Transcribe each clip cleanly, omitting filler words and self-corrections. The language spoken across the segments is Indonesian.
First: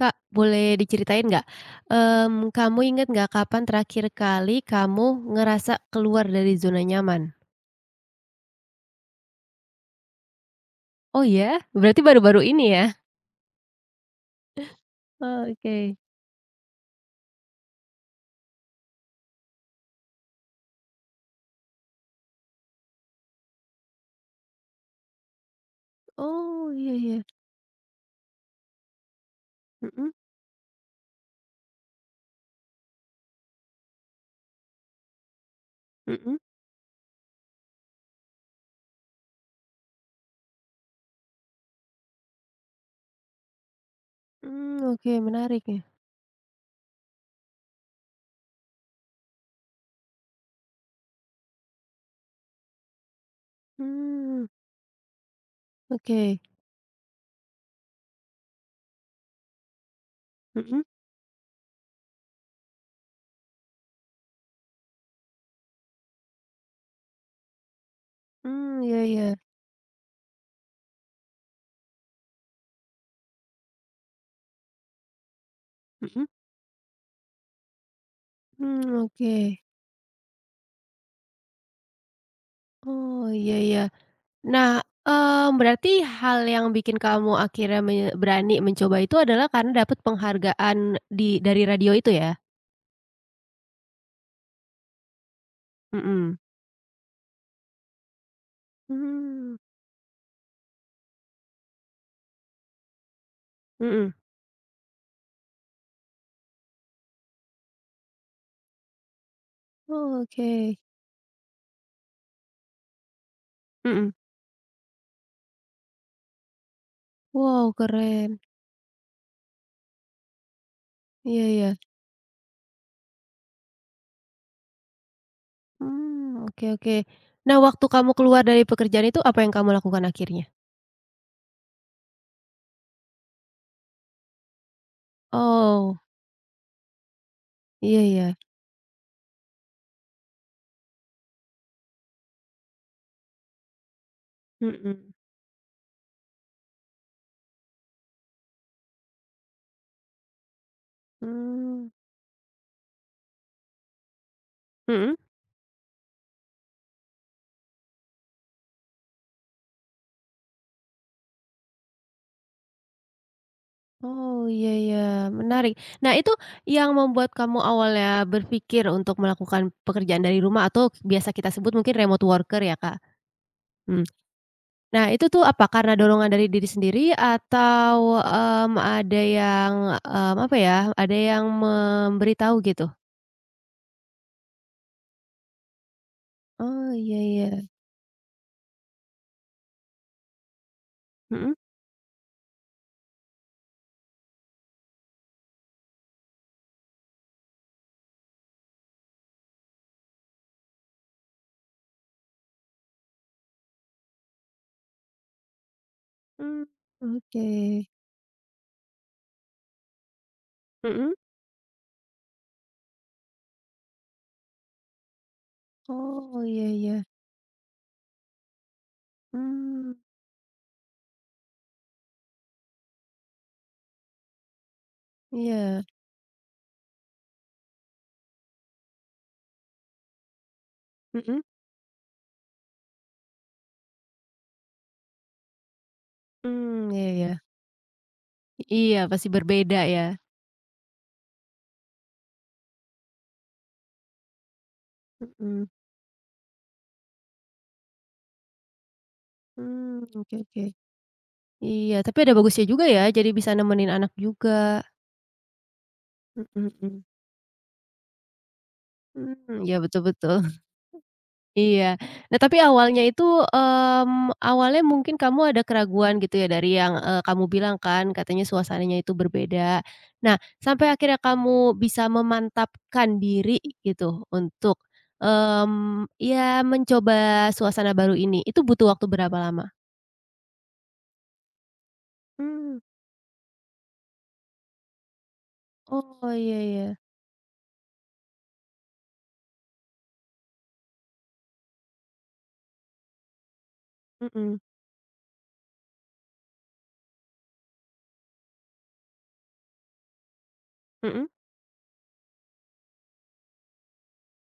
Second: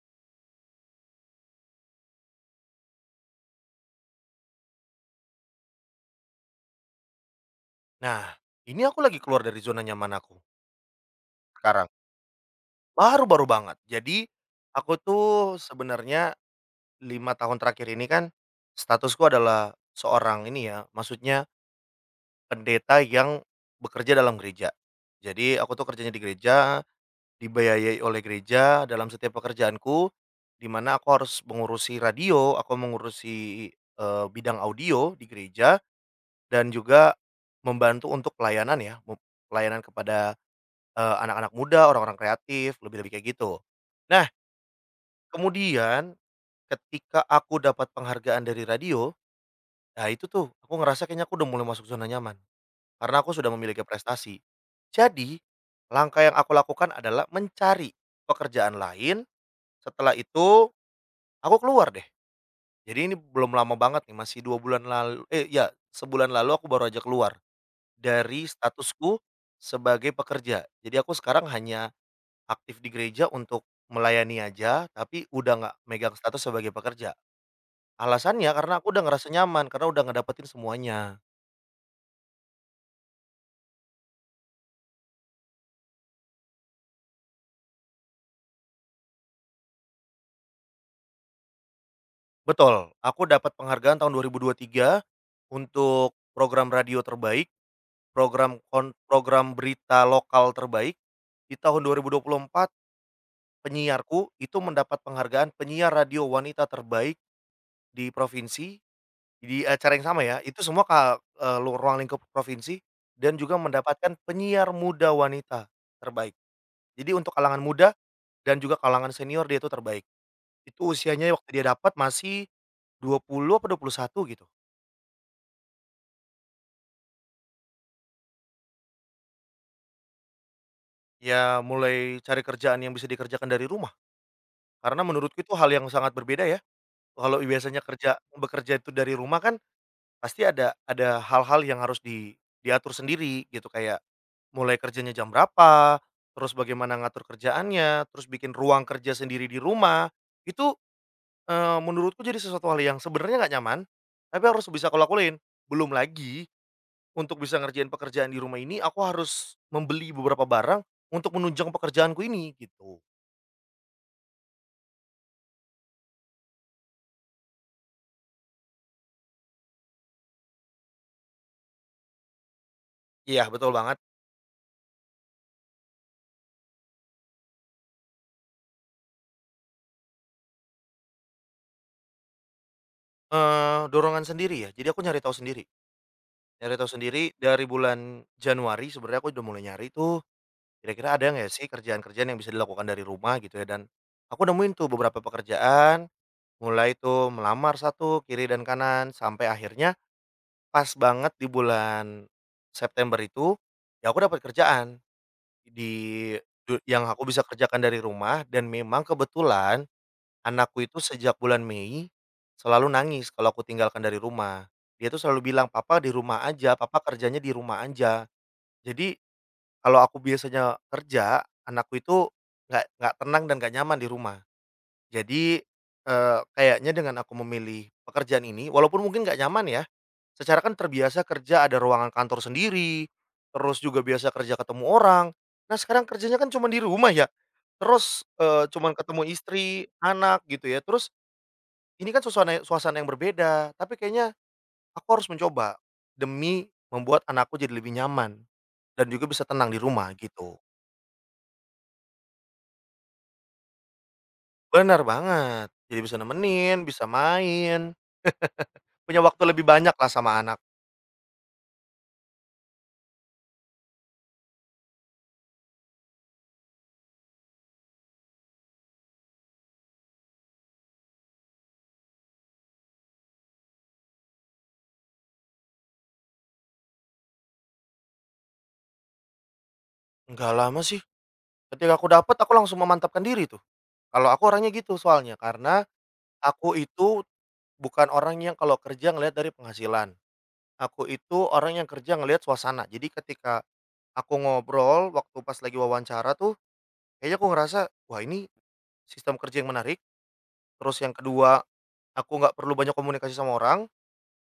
Kak, boleh diceritain nggak, kamu inget nggak kapan terakhir kali kamu ngerasa keluar dari zona nyaman? Nah, ini aku lagi keluar dari zona nyaman aku Oh ya? sekarang, Berarti baru-baru ini ya? baru-baru banget. Jadi, aku tuh Oke. sebenarnya 5 tahun terakhir ini kan statusku adalah seorang ini ya, maksudnya pendeta yang bekerja dalam gereja. Jadi, aku tuh kerjanya di Oh, gereja, iya iya. dibiayai oleh gereja dalam setiap pekerjaanku, Mhm di mana aku harus mengurusi radio, aku mengurusi, bidang audio di gereja mhm. dan juga membantu untuk pelayanan ya, pelayanan kepada anak-anak muda, orang-orang kreatif, lebih-lebih kayak gitu. Nah, Mmm, oke, menarik ya. kemudian ketika aku dapat penghargaan dari radio, nah itu tuh aku ngerasa kayaknya aku udah mulai masuk zona nyaman, karena aku sudah memiliki prestasi. Mmm, Jadi, langkah yang oke. aku lakukan adalah mencari pekerjaan lain, setelah itu Mhm. aku keluar deh. Jadi ini belum lama banget nih, masih 2 bulan lalu eh, ya 1 bulan lalu aku baru aja keluar dari Mmm, iya statusku iya. sebagai pekerja. Jadi aku sekarang hanya aktif di gereja untuk melayani aja, tapi udah nggak megang Mhm. status sebagai pekerja. Alasannya karena aku Mmm, udah ngerasa oke. nyaman, karena udah ngedapetin semuanya. Oh, iya iya. Nah, berarti hal yang bikin kamu akhirnya berani mencoba itu adalah karena dapat penghargaan dari radio itu ya? Betul, aku dapat penghargaan tahun 2023 untuk Mhm. program radio terbaik, program Mmm, berita lokal terbaik. Di tahun 2024 mhm. penyiarku itu mendapat penghargaan penyiar radio wanita terbaik di provinsi. Di acara yang sama ya, Oke, itu semua ka eee, lu ruang lingkup provinsi dan juga mhm. mendapatkan penyiar muda wanita terbaik. Jadi untuk kalangan Wow, muda keren. dan juga kalangan senior dia itu terbaik. Itu usianya Iya waktu dia iya. dapat masih 20 apa 21 gitu. Mmm, oke oke. Nah, waktu kamu keluar dari pekerjaan itu apa yang kamu lakukan akhirnya? Ya mulai cari kerjaan yang bisa dikerjakan dari rumah, karena menurutku itu hal yang Oh, sangat berbeda ya. Kalau biasanya iya kerja iya. bekerja itu dari rumah kan pasti ada hal-hal yang harus diatur sendiri gitu kayak mulai kerjanya Mhm. jam berapa, terus bagaimana ngatur kerjaannya, terus bikin ruang kerja sendiri di rumah, itu, Mmm, menurutku jadi sesuatu hal yang sebenarnya nggak nyaman, tapi harus bisa aku mhm? lakuin. Belum lagi, untuk bisa ngerjain pekerjaan di rumah ini aku harus membeli beberapa barang untuk menunjang pekerjaanku ini, gitu. Oh, iya iya, menarik. Nah, itu yang membuat kamu awalnya berpikir untuk melakukan pekerjaan dari rumah atau biasa kita sebut mungkin remote worker ya, Kak? Iya, betul banget, Mmm. Nah, itu tuh apa karena dorongan dari diri sendiri atau, ada yang, apa ya, ada yang memberitahu gitu? Dorongan sendiri ya, jadi aku nyari tahu sendiri nyari tahu Oh, iya sendiri iya. dari bulan Januari sebenarnya aku udah mulai nyari tuh kira-kira ada nggak Mhm. sih kerjaan-kerjaan yang bisa dilakukan dari rumah gitu ya dan aku nemuin tuh beberapa pekerjaan, mulai tuh melamar satu kiri dan kanan sampai akhirnya pas banget di bulan September itu, ya aku dapat kerjaan di Mmm, yang aku bisa oke. kerjakan dari rumah dan memang kebetulan anakku itu Mhm. sejak bulan Mei selalu nangis kalau aku tinggalkan dari rumah. Dia tuh selalu bilang, "Papa di Oh, rumah iya aja, papa iya. kerjanya di rumah aja." Jadi Mmm, kalau aku biasanya kerja, anakku itu nggak tenang dan nggak nyaman di rumah. Jadi, iya. Kayaknya dengan aku memilih pekerjaan ini, walaupun mungkin nggak nyaman ya, secara kan terbiasa Mhm. kerja ada ruangan kantor sendiri, terus juga biasa kerja ketemu orang. Nah, sekarang kerjanya kan cuma di Mmm, rumah iya ya, iya. terus, cuman Iya, ketemu pasti istri, berbeda ya. anak gitu ya. Terus ini kan suasana suasana yang berbeda, tapi kayaknya aku harus Mhm. mencoba demi membuat anakku jadi lebih nyaman dan juga bisa tenang di Mmm, rumah oke gitu. oke. Iya, tapi ada bagusnya juga ya, jadi bisa nemenin anak juga. Bener banget, jadi bisa Mhm nemenin, bisa mhm. main, punya waktu lebih Mmm, iya banyak betul lah sama betul. anak. Iya. Nah, tapi awalnya itu, awalnya mungkin kamu ada keraguan gitu ya, dari yang, kamu bilang kan katanya suasananya itu berbeda. Nah, sampai akhirnya kamu bisa memantapkan diri gitu untuk, ya mencoba suasana baru ini, itu butuh waktu berapa lama? Nggak lama sih, ketika aku dapet aku Mmm. langsung memantapkan diri tuh, kalau aku orangnya gitu soalnya, karena Oh, iya aku iya. itu bukan orang yang kalau kerja ngelihat dari penghasilan, aku itu orang yang kerja ngelihat suasana. Jadi ketika aku Mhm. ngobrol waktu pas lagi wawancara tuh, kayaknya aku ngerasa, "Wah ini sistem kerja yang menarik," terus yang Mhm? kedua, aku nggak perlu banyak komunikasi sama orang,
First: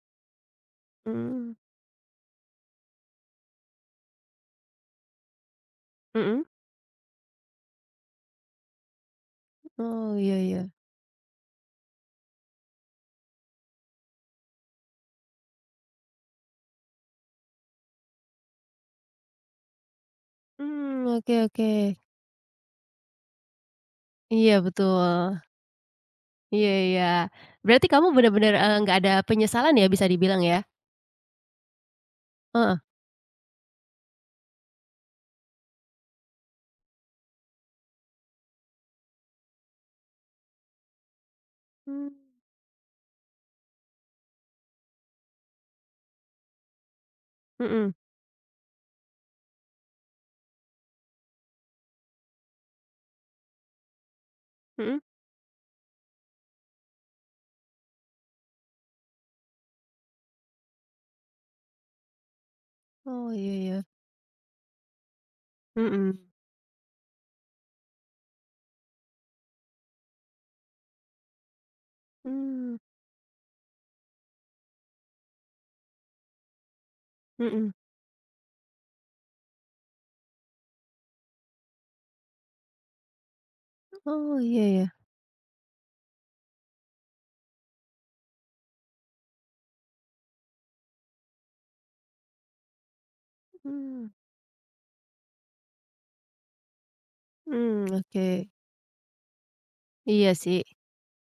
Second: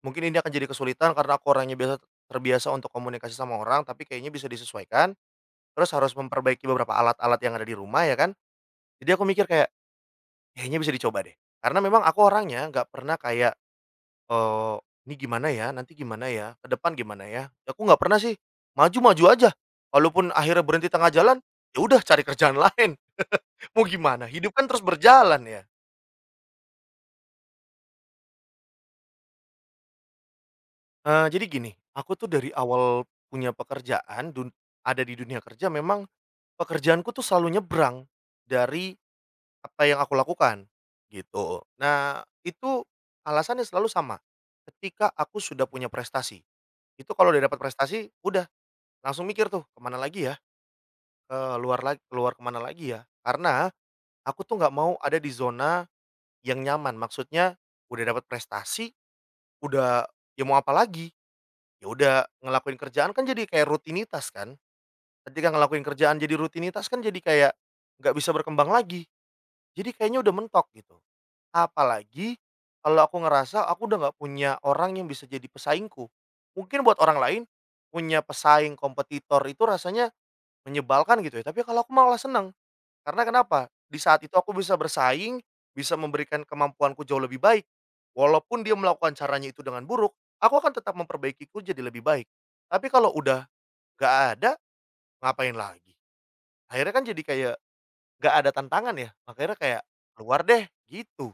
mungkin ini akan jadi kesulitan karena aku Mhm. orangnya terbiasa untuk komunikasi sama orang, tapi kayaknya bisa disesuaikan. Terus harus Mhm? memperbaiki beberapa alat-alat yang ada di rumah ya kan. Jadi aku mikir kayak, Oh, iya iya. kayaknya bisa dicoba deh. Karena memang aku orangnya nggak pernah kayak, eee, ini gimana ya, nanti gimana ya, ke depan gimana ya. Aku nggak pernah sih, maju-maju aja. Walaupun akhirnya berhenti Mmm, tengah oke jalan, oke. ya udah cari kerjaan lain, mau gimana, hidup Iya, kan terus betul. berjalan ya. Iya iya. Berarti kamu bener-bener, nggak ada penyesalan ya, bisa dibilang ya? Jadi gini, aku tuh dari Heeh. awal punya pekerjaan, ada di dunia kerja memang pekerjaanku tuh selalu nyebrang dari apa yang aku lakukan, gitu. Mmm. Nah, itu alasannya selalu sama, ketika aku sudah punya prestasi. Itu kalau udah dapat Mhm, prestasi, udah langsung mikir tuh, "Kemana lagi ya? Keluar lagi, keluar kemana lagi ya?" Karena aku tuh nggak mau mhm. ada di zona yang nyaman. Maksudnya udah dapat prestasi, udah ya mau apa lagi? Ya udah ngelakuin kerjaan kan Oh, jadi iya kayak ya. rutinitas kan. Ketika ngelakuin Mhm. kerjaan jadi rutinitas kan jadi kayak nggak bisa berkembang lagi. Jadi kayaknya udah mentok gitu. Apalagi Mmm. kalau aku ngerasa aku udah nggak punya orang yang bisa jadi pesaingku. Mungkin buat orang lain Mhm. punya pesaing, kompetitor itu rasanya menyebalkan gitu ya. Tapi kalau aku malah seneng. Karena kenapa? Di saat itu Oh, aku iya bisa ya. bersaing, bisa memberikan kemampuanku jauh lebih baik. Walaupun dia melakukan caranya itu dengan buruk, aku akan tetap memperbaikiku jadi lebih baik. Tapi kalau udah Mmm. nggak ada, ngapain lagi? Akhirnya kan jadi kayak Mmm, oke. nggak ada tantangan ya. Makanya kayak Iya keluar deh sih. gitu.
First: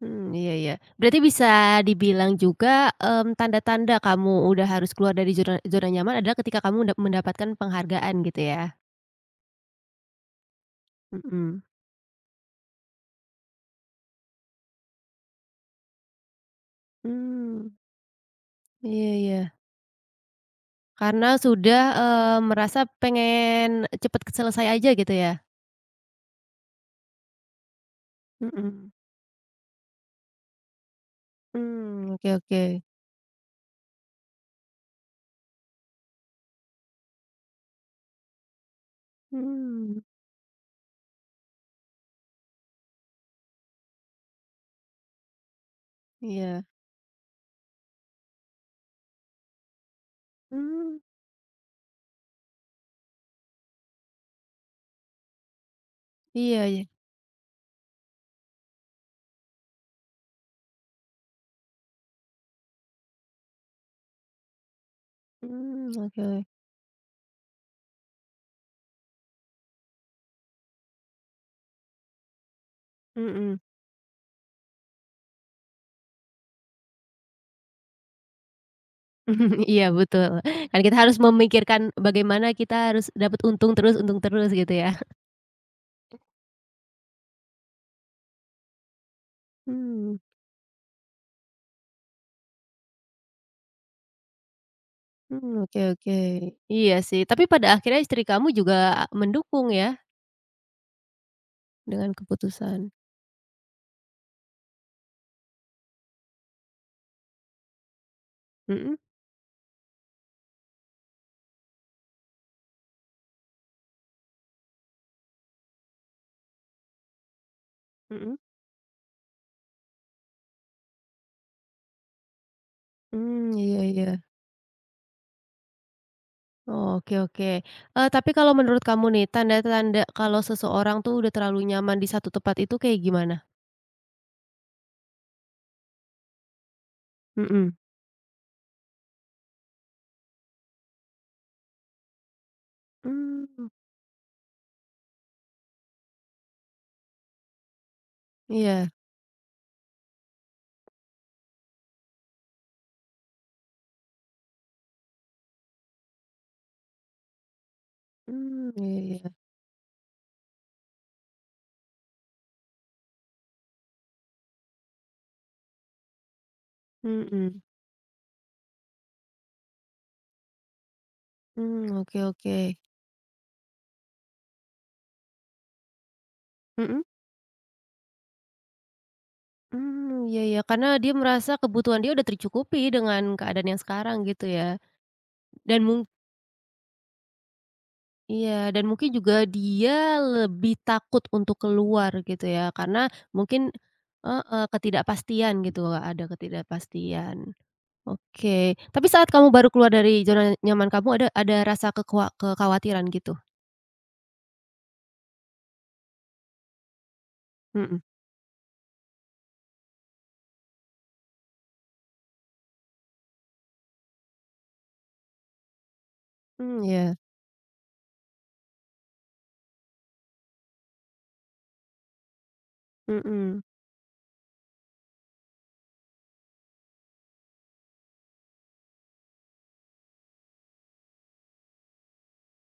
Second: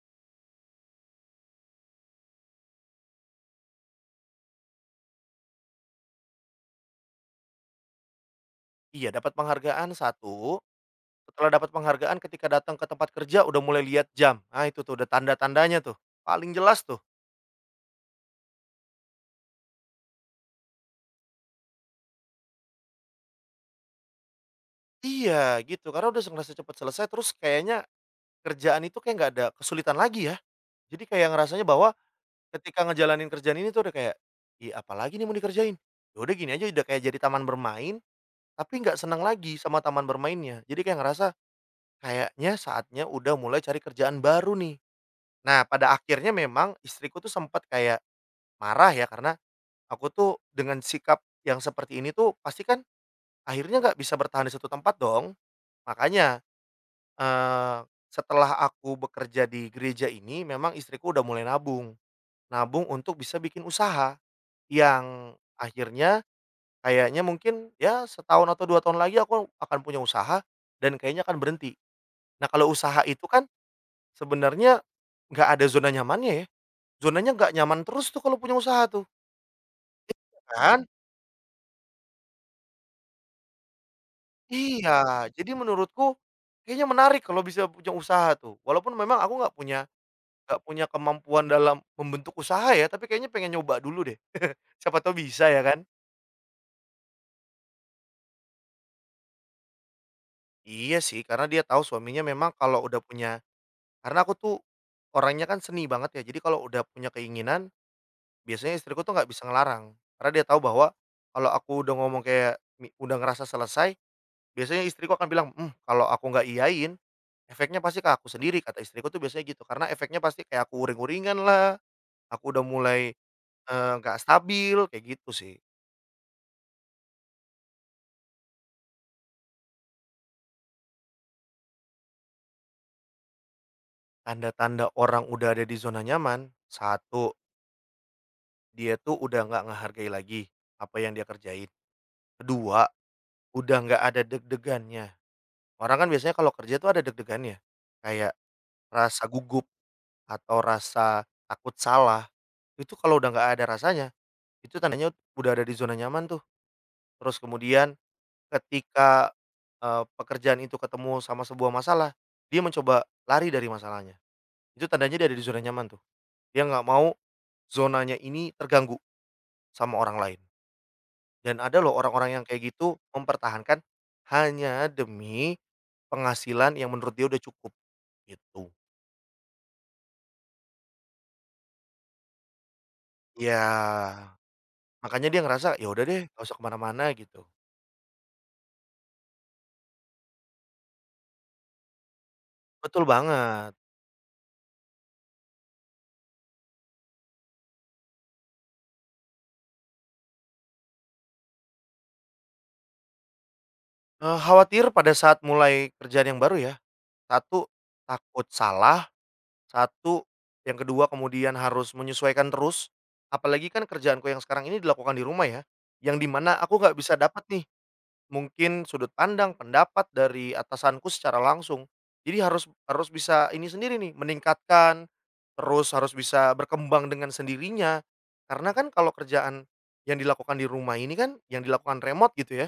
Mmm, iya iya. Berarti bisa dibilang juga, tanda-tanda kamu udah harus keluar dari zona zona nyaman adalah ketika kamu mendapatkan penghargaan gitu ya? Iya, dapat penghargaan satu. Setelah Mhm. dapat penghargaan ketika datang ke tempat kerja udah mulai lihat jam, nah itu tuh udah tanda-tandanya tuh, paling jelas tuh. Mmm, iya iya. Karena sudah, merasa pengen cepet selesai aja gitu ya? Iya, gitu, karena udah ngerasa cepet selesai terus kayaknya kerjaan Mhm. itu kayak nggak ada kesulitan lagi ya. Jadi kayak ngerasanya bahwa Mmm, oke oke. ketika ngejalanin kerjaan ini tuh udah kayak, iya apalagi nih mau dikerjain?" Ya udah gini aja udah kayak jadi taman bermain, tapi nggak senang lagi sama Mmm, taman bermainnya. Jadi kayak ngerasa, kayaknya saatnya udah mulai cari kerjaan baru nih. Nah pada akhirnya iya. memang istriku tuh sempat kayak marah ya karena aku tuh dengan Mmm, sikap yang seperti ini tuh pasti kan akhirnya nggak bisa bertahan di satu tempat dong. Makanya, iya iya. eee, setelah aku bekerja di gereja ini memang istriku udah mulai nabung. Nabung untuk bisa bikin usaha yang Mmm, akhirnya oke. kayaknya mungkin ya 1 tahun atau 2 tahun lagi aku akan punya usaha dan kayaknya akan berhenti. Nah kalau usaha itu kan Mhm. sebenarnya nggak ada zona nyamannya ya, zonanya nggak nyaman terus tuh kalau punya usaha tuh, Iya betul, kan kan? kita harus memikirkan bagaimana kita harus dapat untung terus gitu Iya, ya. jadi menurutku kayaknya menarik kalau bisa punya usaha tuh. Walaupun memang aku Mmm. nggak punya kemampuan dalam membentuk usaha ya, tapi kayaknya pengen nyoba dulu deh. Siapa tahu bisa Mmm, ya oke kan? oke. Iya sih, tapi pada akhirnya istri kamu juga mendukung ya Iya sih, karena dia tahu dengan suaminya memang kalau keputusan? udah punya karena aku tuh orangnya kan seni banget ya. Jadi kalau udah punya keinginan, biasanya Mhm istriku tuh nggak bisa ngelarang. Karena dia tahu bahwa kalau aku udah ngomong kayak udah ngerasa selesai, biasanya istriku akan bilang, "Mmm, kalau aku nggak iyain, efeknya pasti ke aku mhm. sendiri," kata istriku tuh biasanya gitu. Karena efeknya pasti kayak aku uring-uringan lah, aku udah mulai, Mmm, iya iya. nggak stabil, kayak gitu sih. Oke oke. Tapi kalau menurut kamu nih, tanda-tanda kalau seseorang tuh udah terlalu nyaman di satu tempat itu kayak gimana? Tanda-tanda orang udah ada di zona nyaman, satu, Mhm. dia tuh udah nggak ngehargai lagi apa yang dia kerjain. Kedua, Mmm, udah nggak ada deg-degannya. Orang kan biasanya kalau kerja tuh ada deg-degannya, kayak iya. rasa gugup atau rasa takut salah, itu kalau udah nggak ada rasanya, itu tandanya udah ada di zona nyaman tuh. Terus kemudian Mmm, iya iya. ketika, pekerjaan itu ketemu sama sebuah masalah, dia mencoba lari dari masalahnya. Itu tandanya dia ada di zona nyaman tuh. Dia nggak mau Mhm. zonanya ini terganggu sama orang lain. Dan ada Mmm, loh oke orang-orang yang oke. kayak gitu mempertahankan hanya demi penghasilan yang Mhm. menurut dia udah cukup, gitu. Mmm, iya iya, karena dia merasa kebutuhan dia udah tercukupi dengan keadaan yang sekarang Ya gitu ya. makanya dia ngerasa, Dan "Ya mung udah deh, nggak usah kemana-mana," gitu. Iya, dan mungkin juga dia lebih takut untuk keluar gitu ya, Betul karena mungkin, banget. heeh, ketidakpastian gitu, ada ketidakpastian. Oke, tapi saat kamu baru keluar dari zona nyaman kamu ada rasa kekhawatiran gitu? Khawatir pada saat mulai kerjaan yang baru ya, satu Mhm. takut salah Satu, yang kedua kemudian harus menyesuaikan terus, apalagi kan kerjaanku yang sekarang ini dilakukan di rumah ya, yang dimana aku Mmm, nggak bisa iya. dapat nih mungkin sudut pandang, pendapat dari atasanku secara langsung. Jadi harus harus bisa Mhm. ini sendiri nih, meningkatkan, terus harus bisa berkembang dengan sendirinya. Karena kan kalau kerjaan yang dilakukan di rumah ini kan yang dilakukan remote gitu ya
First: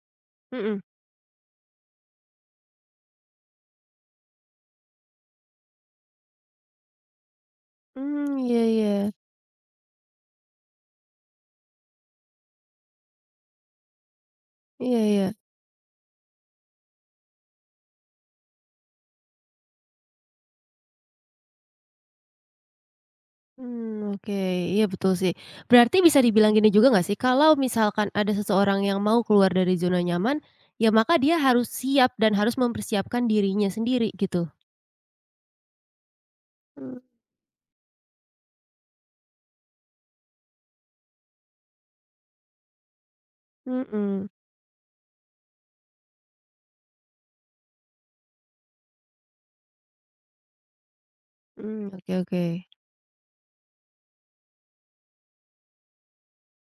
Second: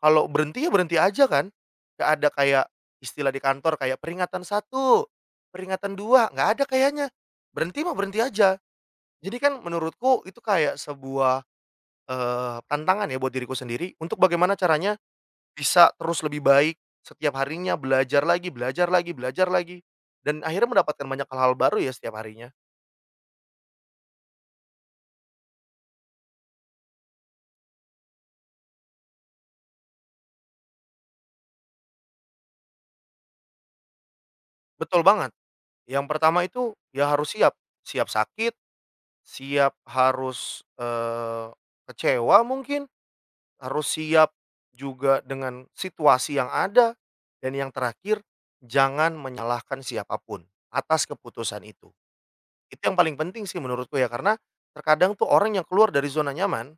kalau berhenti ya Mhm. berhenti aja kan, nggak ada kayak istilah di kantor kayak peringatan satu, peringatan 2, nggak ada kayaknya. Berhenti mah berhenti Mmm, aja. iya iya. Jadi kan menurutku itu kayak sebuah, tantangan ya buat diriku sendiri untuk bagaimana caranya Iya iya. bisa terus lebih baik setiap harinya, belajar lagi belajar lagi belajar lagi, dan akhirnya mendapatkan banyak hal-hal baru ya setiap harinya. Mmm, oke. Iya betul sih. Berarti bisa dibilang gini juga nggak sih, kalau misalkan ada seseorang yang mau keluar dari zona nyaman, ya maka dia harus siap dan harus mempersiapkan dirinya sendiri gitu? Betul banget, yang pertama itu Mmm, ya harus siap, siap sakit, siap harus, kecewa mungkin, harus mhm. siap juga dengan situasi yang ada, dan yang terakhir, jangan menyalahkan siapapun atas keputusan Mmm, itu. oke oke. Itu yang paling penting sih menurutku ya, karena terkadang tuh orang yang keluar dari zona nyaman,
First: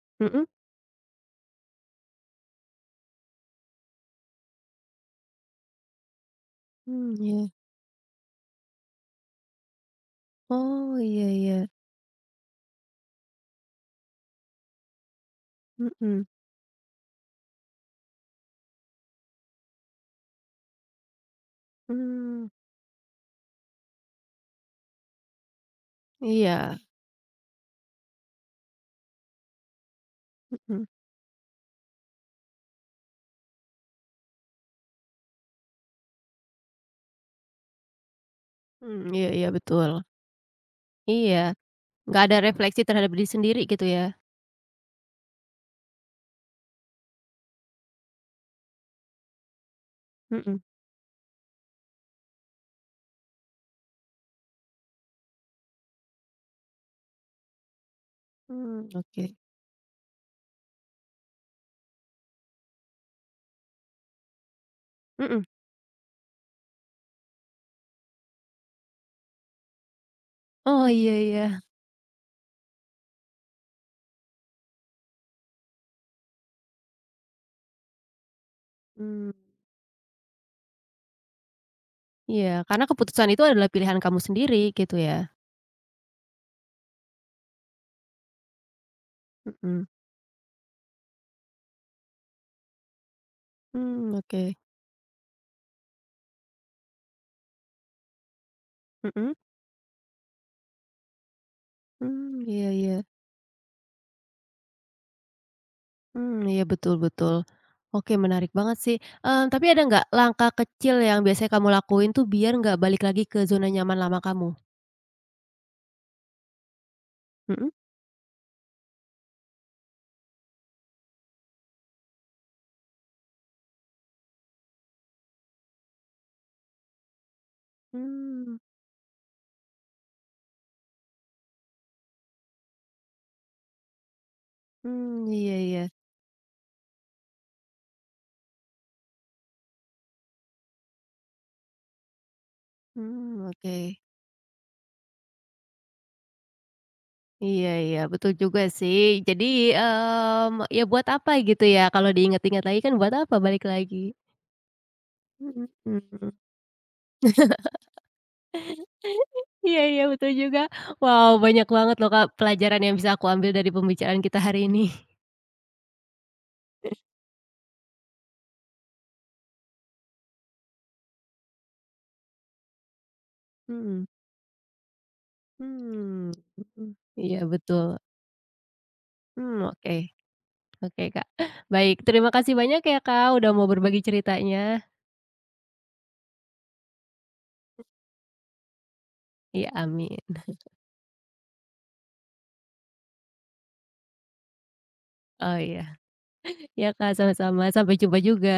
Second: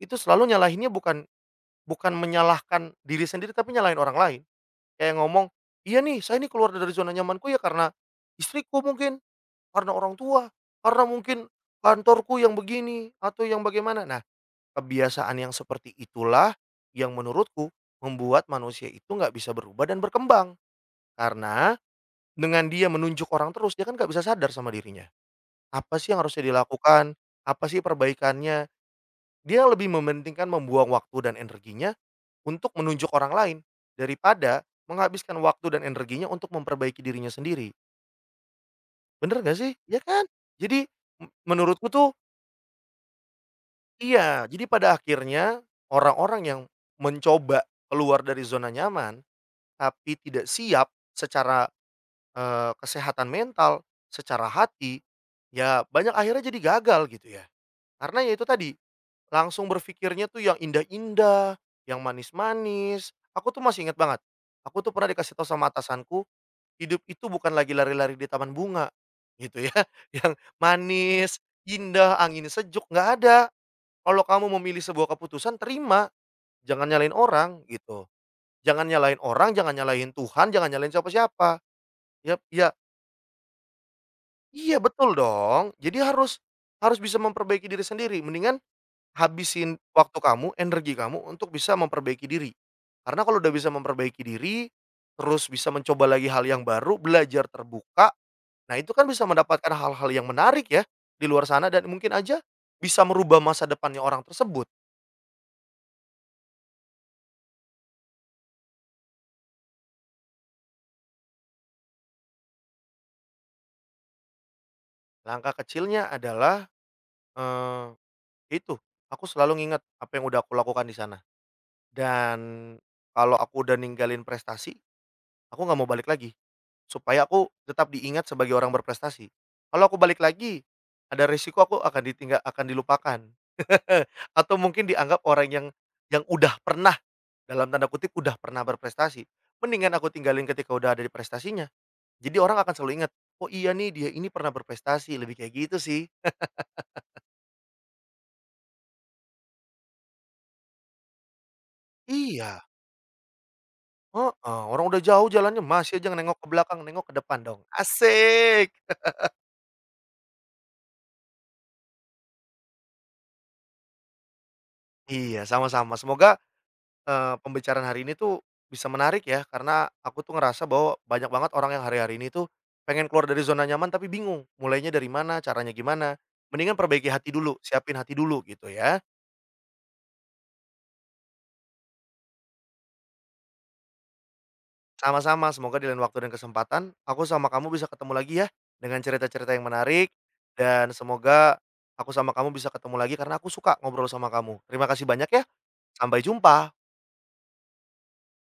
itu Mhm? selalu nyalahinnya bukan bukan menyalahkan diri sendiri, tapi nyalahin orang lain. Kayak ngomong, "Iya nih, saya ini keluar dari zona Mmm, iya. nyamanku ya karena istriku mungkin, karena orang tua, Oh, karena iya mungkin iya. kantorku yang begini atau yang bagaimana." Nah, kebiasaan yang seperti Mhm. itulah yang menurutku membuat manusia itu nggak bisa berubah dan berkembang. Karena Mmm, dengan dia menunjuk orang terus, dia kan nggak bisa sadar sama dirinya. Apa sih yang harusnya iya. dilakukan? Apa sih perbaikannya? Dia lebih mementingkan Mhm. membuang waktu dan energinya untuk menunjuk orang lain daripada menghabiskan waktu dan energinya untuk memperbaiki dirinya sendiri. Mmm, iya Bener iya gak sih? betul. Ya kan? Jadi Iya, menurutku tuh nggak ada refleksi terhadap diri sendiri gitu ya? iya. Jadi pada akhirnya orang-orang yang mencoba keluar dari zona nyaman tapi tidak Mhm. siap secara, kesehatan mental, secara hati, ya banyak akhirnya jadi gagal gitu ya. Karena ya itu tadi, Mmm, oke. langsung berpikirnya tuh yang indah-indah, yang manis-manis. Aku tuh masih ingat banget, aku tuh pernah dikasih Mhm. tahu sama atasanku, hidup itu bukan lagi lari-lari di taman bunga, gitu ya. Yang Oh, iya manis, iya. indah, angin sejuk, nggak ada. Kalau kamu memilih sebuah keputusan terima, jangan nyalain orang gitu. Jangan nyalain Mmm, orang, jangan nyalain Tuhan, jangan nyalain siapa-siapa. Yap, iya, iya karena keputusan itu adalah pilihan kamu sendiri iya gitu betul ya? dong. Jadi harus harus bisa memperbaiki diri sendiri. Mendingan habisin Mhm. waktu kamu, energi kamu untuk bisa memperbaiki diri. Karena kalau udah bisa Mmm, memperbaiki oke. diri, terus bisa mencoba lagi hal yang baru, belajar terbuka, nah itu kan bisa Mhm. mendapatkan hal-hal yang menarik ya di luar sana dan mungkin aja Mmm, iya iya. bisa merubah masa depannya orang tersebut. Mmm, iya betul betul. Oke, menarik banget sih, tapi ada nggak langkah kecil yang biasanya kamu lakuin tuh biar nggak balik lagi ke zona nyaman lama kamu? Langkah kecilnya adalah, Mhm? eee, itu, aku selalu ngingat apa yang udah aku lakukan di sana. Dan kalau aku udah ninggalin prestasi aku nggak mau balik lagi, supaya aku tetap diingat sebagai Mmm. orang berprestasi. Kalau aku balik lagi, ada risiko aku akan ditinggal akan dilupakan, atau mungkin dianggap Mmm, orang iya yang iya. Udah pernah, dalam tanda kutip, "udah pernah berprestasi." Mendingan aku tinggalin ketika udah ada di prestasinya. Jadi orang akan selalu ingat, "Oh Mmm, iya oke. nih, dia ini pernah berprestasi." Lebih kayak gitu sih. Iya iya betul juga sih. Jadi, ya buat apa gitu ya, kalau diingat-ingat Iya, lagi kan buat apa balik lagi? heeh, orang udah jauh jalannya Mhm. masih aja Mmm. nengok ke belakang, nengok ke depan dong. Asik. Iya iya, betul juga. Wow, banyak banget loh, Kak, pelajaran yang bisa aku ambil dari pembicaraan kita hari ini. Iya, sama-sama. Semoga pembicaraan hari ini tuh bisa menarik ya, karena aku tuh ngerasa bahwa banyak banget orang yang hari-hari ini tuh pengen keluar dari zona nyaman Mhm. tapi bingung mulainya dari mana, caranya gimana. Mmm. Mendingan Mhm. perbaiki hati Iya, dulu, betul. siapin hati dulu gitu ya. Mmm, oke oke, Kak. Baik, terima kasih banyak ya, Kak, udah mau berbagi ceritanya. Sama-sama, semoga di lain waktu dan kesempatan aku sama kamu bisa ketemu lagi ya dengan cerita-cerita yang Iya, menarik amin. dan semoga aku sama kamu bisa ketemu lagi karena aku suka ngobrol sama kamu. Terima kasih banyak ya, Oh, iya. sampai jumpa. Iya, Kak, sama-sama. Sampai jumpa juga.